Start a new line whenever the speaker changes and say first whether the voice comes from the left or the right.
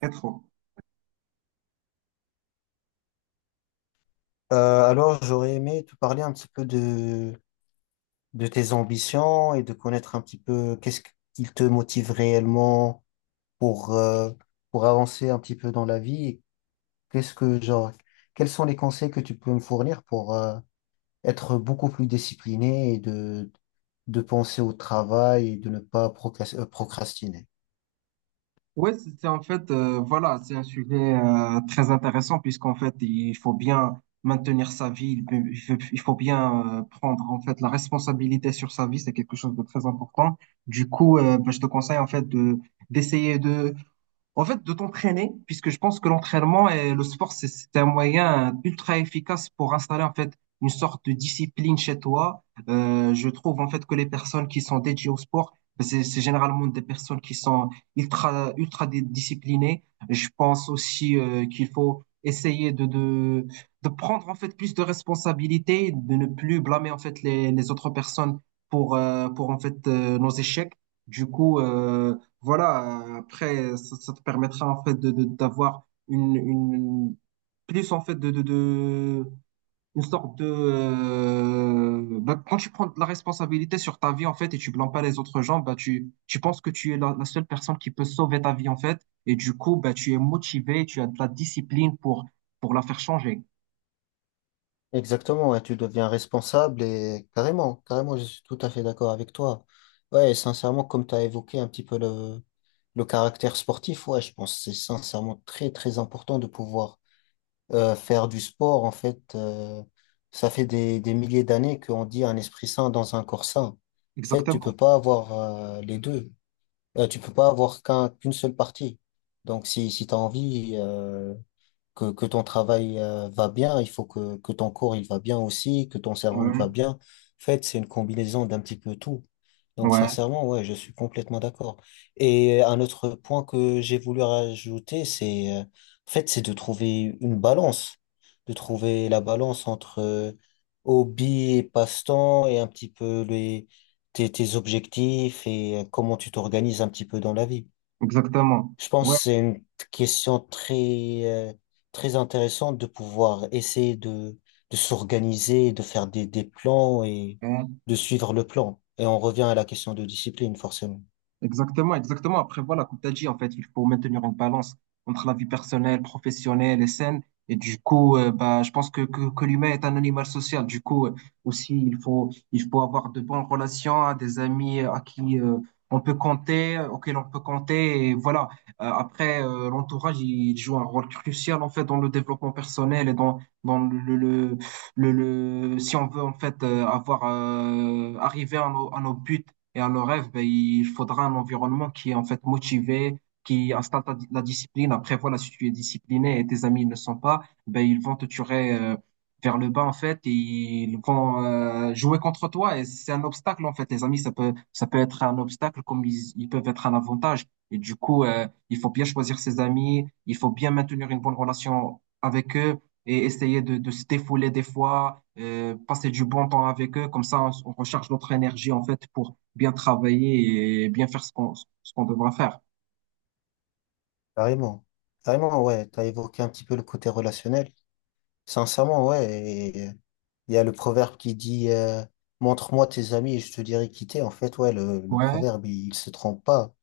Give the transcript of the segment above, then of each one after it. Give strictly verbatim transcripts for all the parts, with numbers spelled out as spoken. right: Quatre ans.
left: Euh, alors, j'aurais aimé te parler un petit peu de, de tes ambitions et de connaître un petit peu qu'est-ce qui te motive réellement pour, euh, pour avancer un petit peu dans la vie. Et Qu'est-ce que, genre, quels sont les conseils que tu peux me fournir pour, euh, être beaucoup plus discipliné et de, de penser au travail et de ne pas procras- euh, procrastiner.
right: Ouais, c'est c'est en fait, euh, voilà, c'est un sujet euh, très intéressant puisqu'en fait, il faut bien maintenir sa vie, il peut- il faut il faut bien euh, prendre en fait la responsabilité sur sa vie, c'est quelque chose de très important. Du coup, euh, bah, je te conseille en fait de d'essayer de En fait, de t'entraîner, puisque je pense que l'entraînement et le sport, c'est c'est un moyen ultra efficace pour installer en fait une sorte de discipline chez toi. Euh, je trouve en fait que les personnes qui sont dédiées au sport, ben, c'est c'est généralement des personnes qui sont ultra ultra dé- disciplinées. Je pense aussi euh, qu'il faut essayer de, de de prendre en fait plus de responsabilités, de ne plus blâmer en fait les les autres personnes pour euh, pour en fait euh, nos échecs. Du coup, euh, voilà, euh, après, ça, ça te permettra en fait de, de- d'avoir une, une plus en fait de, de, de une sorte de euh, bah, quand tu prends de la responsabilité sur ta vie en fait et tu blâmes pas les autres gens, bah tu tu penses que tu es la, la seule personne qui peut sauver ta vie en fait, et du coup bah tu es motivé, tu as de la discipline pour pour la faire changer.
left: Exactement, ouais, tu deviens responsable et carrément, carrément, je suis tout à fait d'accord avec toi. Ouais, et sincèrement, comme tu as évoqué un petit peu le, Le caractère sportif, ouais, je pense que c'est sincèrement très très important de pouvoir euh, faire du sport. En fait, euh, ça fait des, des milliers d'années qu'on dit un esprit sain dans un corps sain. En fait, tu
right: Exactement.
left: peux pas avoir euh, les deux. Euh, tu peux pas avoir qu'un, qu'une seule partie. Donc, si, si tu as envie, euh, que, que ton travail euh, va bien, il faut que, que ton corps il va bien aussi, que ton cerveau il va
right: Ouais,
left: bien. En fait, c'est une combinaison d'un petit peu tout. Donc,
right: ouais,
left: sincèrement, ouais, je suis complètement d'accord. Et un autre point que j'ai voulu rajouter, c'est, euh, en fait, c'est de trouver une balance, de trouver la balance entre euh, hobby et passe-temps et un petit peu les, tes, tes objectifs et euh, comment tu t'organises un petit peu dans la vie.
right: exactement.
left: Je pense que
right: Ouais.
left: c'est une question très, euh, très intéressante de pouvoir essayer de, de s'organiser, de faire des, des plans et
right: Ouais.
left: de suivre le plan. Et on revient à la question de discipline, forcément.
right: Exactement, exactement. Après, voilà, comme tu as dit, en fait, il faut maintenir une balance entre la vie personnelle, professionnelle et saine. Et du coup, euh, bah, je pense que, que, que l'humain est un animal social. Du coup, euh, aussi, il faut, il faut avoir de bonnes relations, hein, des amis euh, à qui euh, on peut compter, euh, auxquels on peut compter. Et voilà. Euh, après, euh, l'entourage, il joue un rôle crucial, en fait, dans le développement personnel et dans, dans le, le, le, le- si on veut, en fait, euh, avoir, euh, arriver à nos, à nos buts et à nos rêves, ben, il faudra un environnement qui est en fait motivé, qui installe ta- la discipline. Après, voilà, si tu es discipliné et tes amis ne le sont pas, ben, ils vont te tirer euh, vers le bas en fait et ils vont euh, jouer contre toi. Et c'est un obstacle en fait. Les amis, ça peut, ça peut être un obstacle comme ils, ils peuvent être un avantage. Et du coup, euh, il faut bien choisir ses amis, il faut bien maintenir une bonne relation avec eux et essayer de, de se défouler des fois, euh, passer du bon temps avec eux. Comme ça, on, on recharge notre énergie en fait pour bien travailler et bien faire ce qu'on ce qu'on devra faire.
left: Carrément. Carrément, ouais. T'as évoqué un petit peu le côté relationnel. Sincèrement, ouais. Il y a le proverbe qui dit euh, montre-moi tes amis et je te dirai qui t'es. En fait, ouais, le, le
right: Ouais,
left: proverbe, il, il se trompe pas. En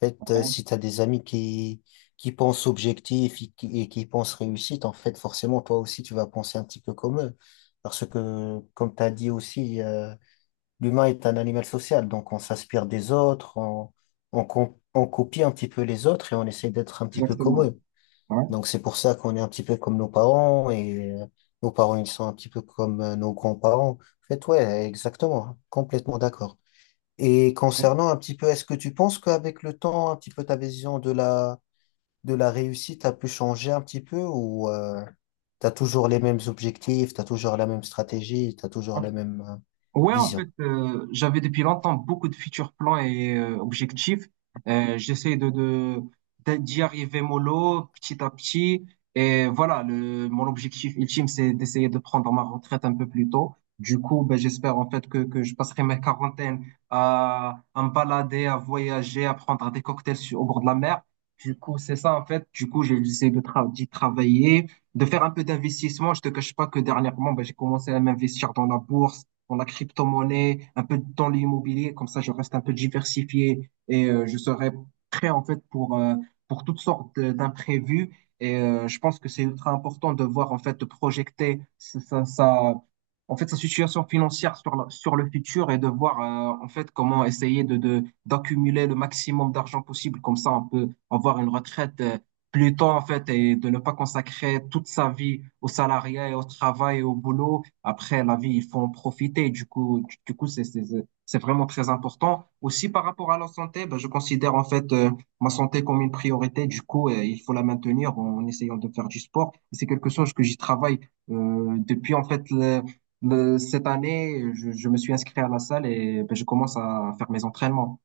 left: fait, euh,
right: ouais,
left: si t'as des amis qui, qui pensent objectif et qui, et qui pensent réussite, en fait, forcément, toi aussi, tu vas penser un petit peu comme eux. Parce que, comme t'as dit aussi, euh, l'humain est un animal social. Donc, on s'inspire des autres, on, on, com- on copie un petit peu les autres et on essaie d'être un petit peu comme
right: exactement.
left: eux.
right: Ouais,
left: Donc c'est pour ça qu'on est un petit peu comme nos parents et euh, nos parents ils sont un petit peu comme euh, nos grands-parents. En fait, ouais, exactement, complètement d'accord. Et
right: ouais.
left: concernant un petit peu, est-ce que tu penses qu'avec le temps, un petit peu ta vision de la de la réussite a pu changer un petit peu ou euh, t'as toujours les mêmes objectifs, t'as toujours la même stratégie, t'as toujours la même euh,
right: Ouais, en fait,
left: vision?
right: euh, j'avais depuis longtemps beaucoup de futurs plans et euh, objectifs. Euh, j'essaie de, de, d'a- d'y arriver mollo, petit à petit. Et voilà, le, mon objectif ultime, c'est d'essayer de prendre ma retraite un peu plus tôt. Du coup, ben, j'espère en fait que, que je passerai ma quarantaine à, à me balader, à voyager, à prendre des cocktails sur- au bord de la mer. Du coup, c'est ça en fait. Du coup, j'ai j'essaie de tra- d'y travailler, de faire un peu d'investissement. Je te cache pas que dernièrement, ben, j'ai commencé à m'investir dans la bourse, dans la crypto-monnaie, un peu dans l'immobilier. Comme ça, je reste un peu diversifié et euh, je serai prêt en fait pour, euh, pour toutes sortes de- d'imprévus. Et euh, je pense que c'est ultra important de voir en fait, de projeter sa, sa, sa- en fait, sa situation financière sur, la- sur le futur et de voir euh, en fait comment essayer de, de, d'accumuler le maximum d'argent possible. Comme ça, on peut avoir une retraite. Euh, plus tôt en fait, et de ne pas consacrer toute sa vie au salariat et au travail et au boulot. Après, la vie, il faut en profiter. Du coup, du, du coup, c'est, c'est, c'est c'est vraiment très important. Aussi, par rapport à la santé, ben, je considère en fait euh, ma santé comme une priorité. Du coup, euh, il faut la maintenir en essayant de faire du sport. Et c'est quelque chose que j'y travaille euh, depuis en fait le- le- cette année. Je, je me suis inscrit à la salle et ben, je commence à faire mes entraînements.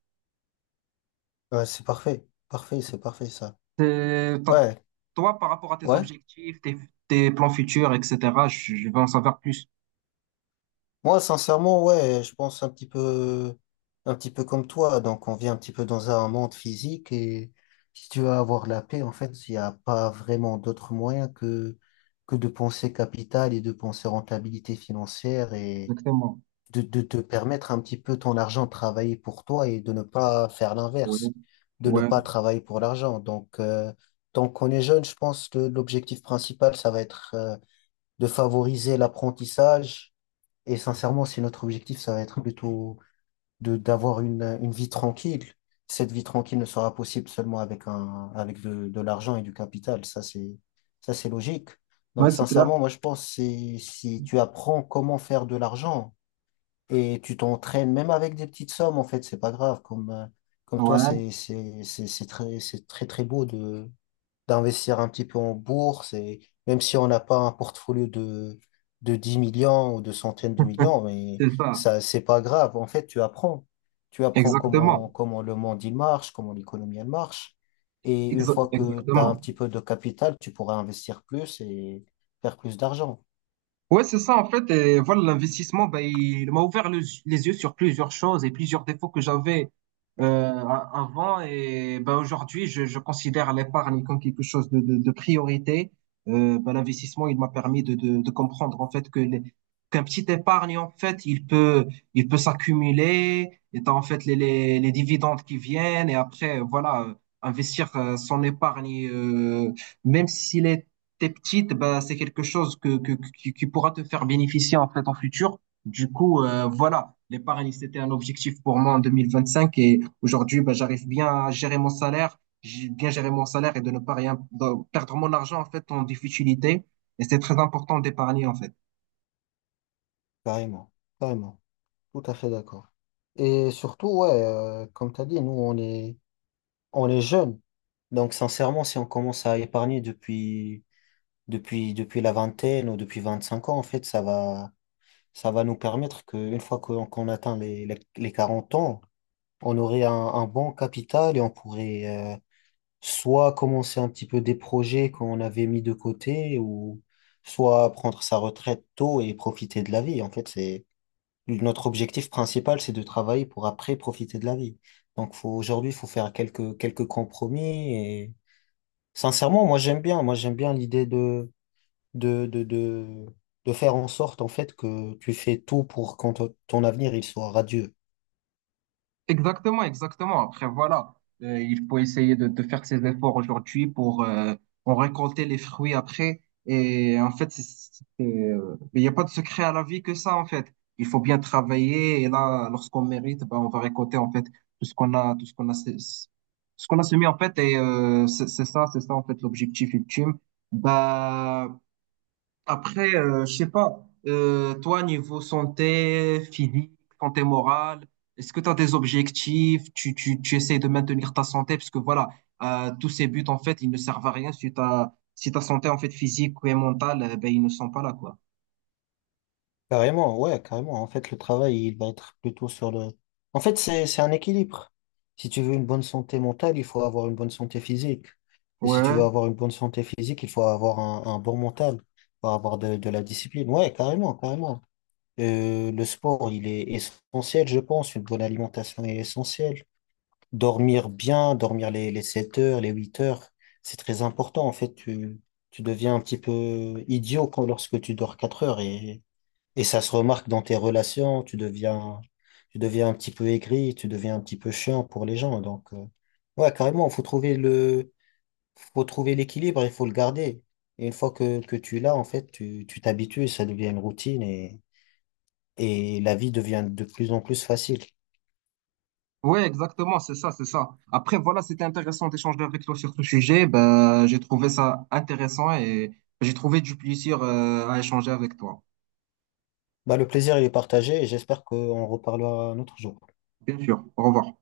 left: Ouais, c'est parfait, parfait, c'est parfait ça.
right: Euh, t'as-
left: Ouais,
right: Toi, par rapport à tes
left: ouais.
right: objectifs, tes, tes plans futurs, et cetera, je, je veux en savoir plus.
left: Moi, sincèrement, ouais, je pense un petit peu, un petit peu comme toi. Donc, on vit un petit peu dans un monde physique et si tu veux avoir la paix, en fait, il n'y a pas vraiment d'autre moyen que, que de penser capital et de penser rentabilité financière et
right: Exactement.
left: de, de te permettre un petit peu ton argent de travailler pour toi et de ne pas faire
right: Ouais,
left: l'inverse, de ne
right: ouais,
left: pas travailler pour l'argent. Donc, euh, tant qu'on est jeune, je pense que l'objectif principal, ça va être, euh, de favoriser l'apprentissage et sincèrement, si notre objectif, ça va être plutôt de d'avoir une, une vie tranquille, cette vie tranquille ne sera possible seulement avec un, avec de, de l'argent et du capital. Ça, c'est, ça, c'est logique.
right: ouais,
left: Donc,
right: c'est clair.
left: sincèrement, moi, je pense que c'est- si tu apprends comment faire de l'argent et tu t'entraînes, même avec des petites sommes, en fait, c'est pas grave. Comme, euh, comme toi,
right: Ouais,
left: c'est, c'est, c'est, c'est très, c'est très, très beau de, d'investir un petit peu en bourse et même si on n'a pas un portfolio de, de dix millions ou de centaines de millions, mais
right: c'est ça.
left: ça, c'est pas grave. En fait, tu apprends. Tu apprends
right: Exactement.
left: comment, comment le monde il marche, comment l'économie elle marche. Et une
right: Exa-
left: fois que tu as un
right: exactement.
left: petit peu de capital, tu pourras investir plus et faire plus d'argent.
right: Ouais, c'est ça, en fait. Et voilà, l'investissement, ben, il m'a ouvert le- les yeux sur plusieurs choses et plusieurs défauts que j'avais euh, a- avant. Et ben, aujourd'hui, je, je considère l'épargne comme quelque chose de, de, de priorité. Euh, ben, l'investissement, il m'a permis de, de, de comprendre, en fait, que les, qu'un petit épargne, en fait, il peut, il peut s'accumuler. Et t'as, en fait, les, les, les dividendes qui viennent. Et après, voilà, euh, investir euh, son épargne, euh, même s'il est t'es petite, bah, c'est quelque chose que, que, qui, qui pourra te faire bénéficier en fait en futur. Du coup, euh, voilà, l'épargne, c'était un objectif pour moi en deux mille vingt-cinq, et aujourd'hui, bah, j'arrive bien à gérer mon salaire, j'ai bien géré mon salaire et de ne pas rien de perdre mon argent en fait en difficulté. Et c'est très important d'épargner en fait.
left: Carrément, carrément. Tout à fait d'accord. Et surtout, ouais, euh, comme tu as dit, nous, on est, on est jeunes. Donc, sincèrement, si on commence à épargner depuis depuis, depuis la vingtaine ou depuis vingt-cinq ans, en fait, ça va, ça va nous permettre qu'une fois qu'on qu'on atteint les, les, les quarante ans, on aurait un, un bon capital et on pourrait euh, soit commencer un petit peu des projets qu'on avait mis de côté ou soit prendre sa retraite tôt et profiter de la vie. En fait, c'est notre objectif principal, c'est de travailler pour après profiter de la vie. Donc, faut, aujourd'hui, il faut faire quelques, quelques compromis et sincèrement, moi, j'aime bien. Moi, j'aime bien l'idée de de, de, de, de faire en sorte en fait que tu fais tout pour que ton ton avenir il soit radieux.
right: Exactement, exactement. Après, voilà, Euh, il faut essayer de, de faire ses efforts aujourd'hui pour euh, en récolter les fruits après. Et en fait, c'est, c'est- euh, il n'y a pas de secret à la vie que ça, en fait. Il faut bien travailler et là, lorsqu'on mérite, ben, on va récolter en fait tout ce qu'on a, tout ce qu'on a, sé- ce qu'on a semé en fait. Et euh, c'est c'est ça, c'est ça en fait l'objectif ultime. Bah, après, euh, je sais pas, euh, toi, niveau santé physique, santé morale, est-ce que tu as des objectifs? Tu, tu, tu essaies de maintenir ta santé? Parce que voilà, euh, tous ces buts, en fait, ils ne servent à rien si ta, si ta santé, en fait, physique ou mentale, euh, ben, ils ne sont pas là, quoi.
left: Carrément, ouais, carrément. En fait, le travail, il va être plutôt sur le. En fait, c'est, c'est un équilibre. Si tu veux une bonne santé mentale, il faut avoir une bonne santé physique. Et si tu veux
right: Ouais,
left: avoir une bonne santé physique, il faut avoir un, un bon mental, il faut avoir de, de la discipline. Ouais, carrément, carrément. Euh, le sport, il est essentiel, je pense. Une bonne alimentation est essentielle. Dormir bien, dormir les, les sept heures, les huit heures, c'est très important. En fait, tu, tu deviens un petit peu idiot quand, lorsque tu dors quatre heures et, et ça se remarque dans tes relations. Tu deviens, tu deviens un petit peu aigri, tu deviens un petit peu chiant pour les gens. Donc, euh, ouais, carrément, faut trouver le, faut trouver l'équilibre, il faut le garder. Et une fois que, que tu l'as, en fait, tu, tu t'habitues, ça devient une routine et, et la vie devient de plus en plus facile.
right: ouais, exactement, c'est ça, c'est ça. Après, voilà, c'était intéressant d'échanger avec toi sur ce sujet. Ben, j'ai trouvé ça intéressant et j'ai trouvé du plaisir, euh, à échanger avec toi.
left: Bah, le plaisir, il est partagé et j'espère qu'on reparlera un autre jour.
right: Bien sûr, au revoir.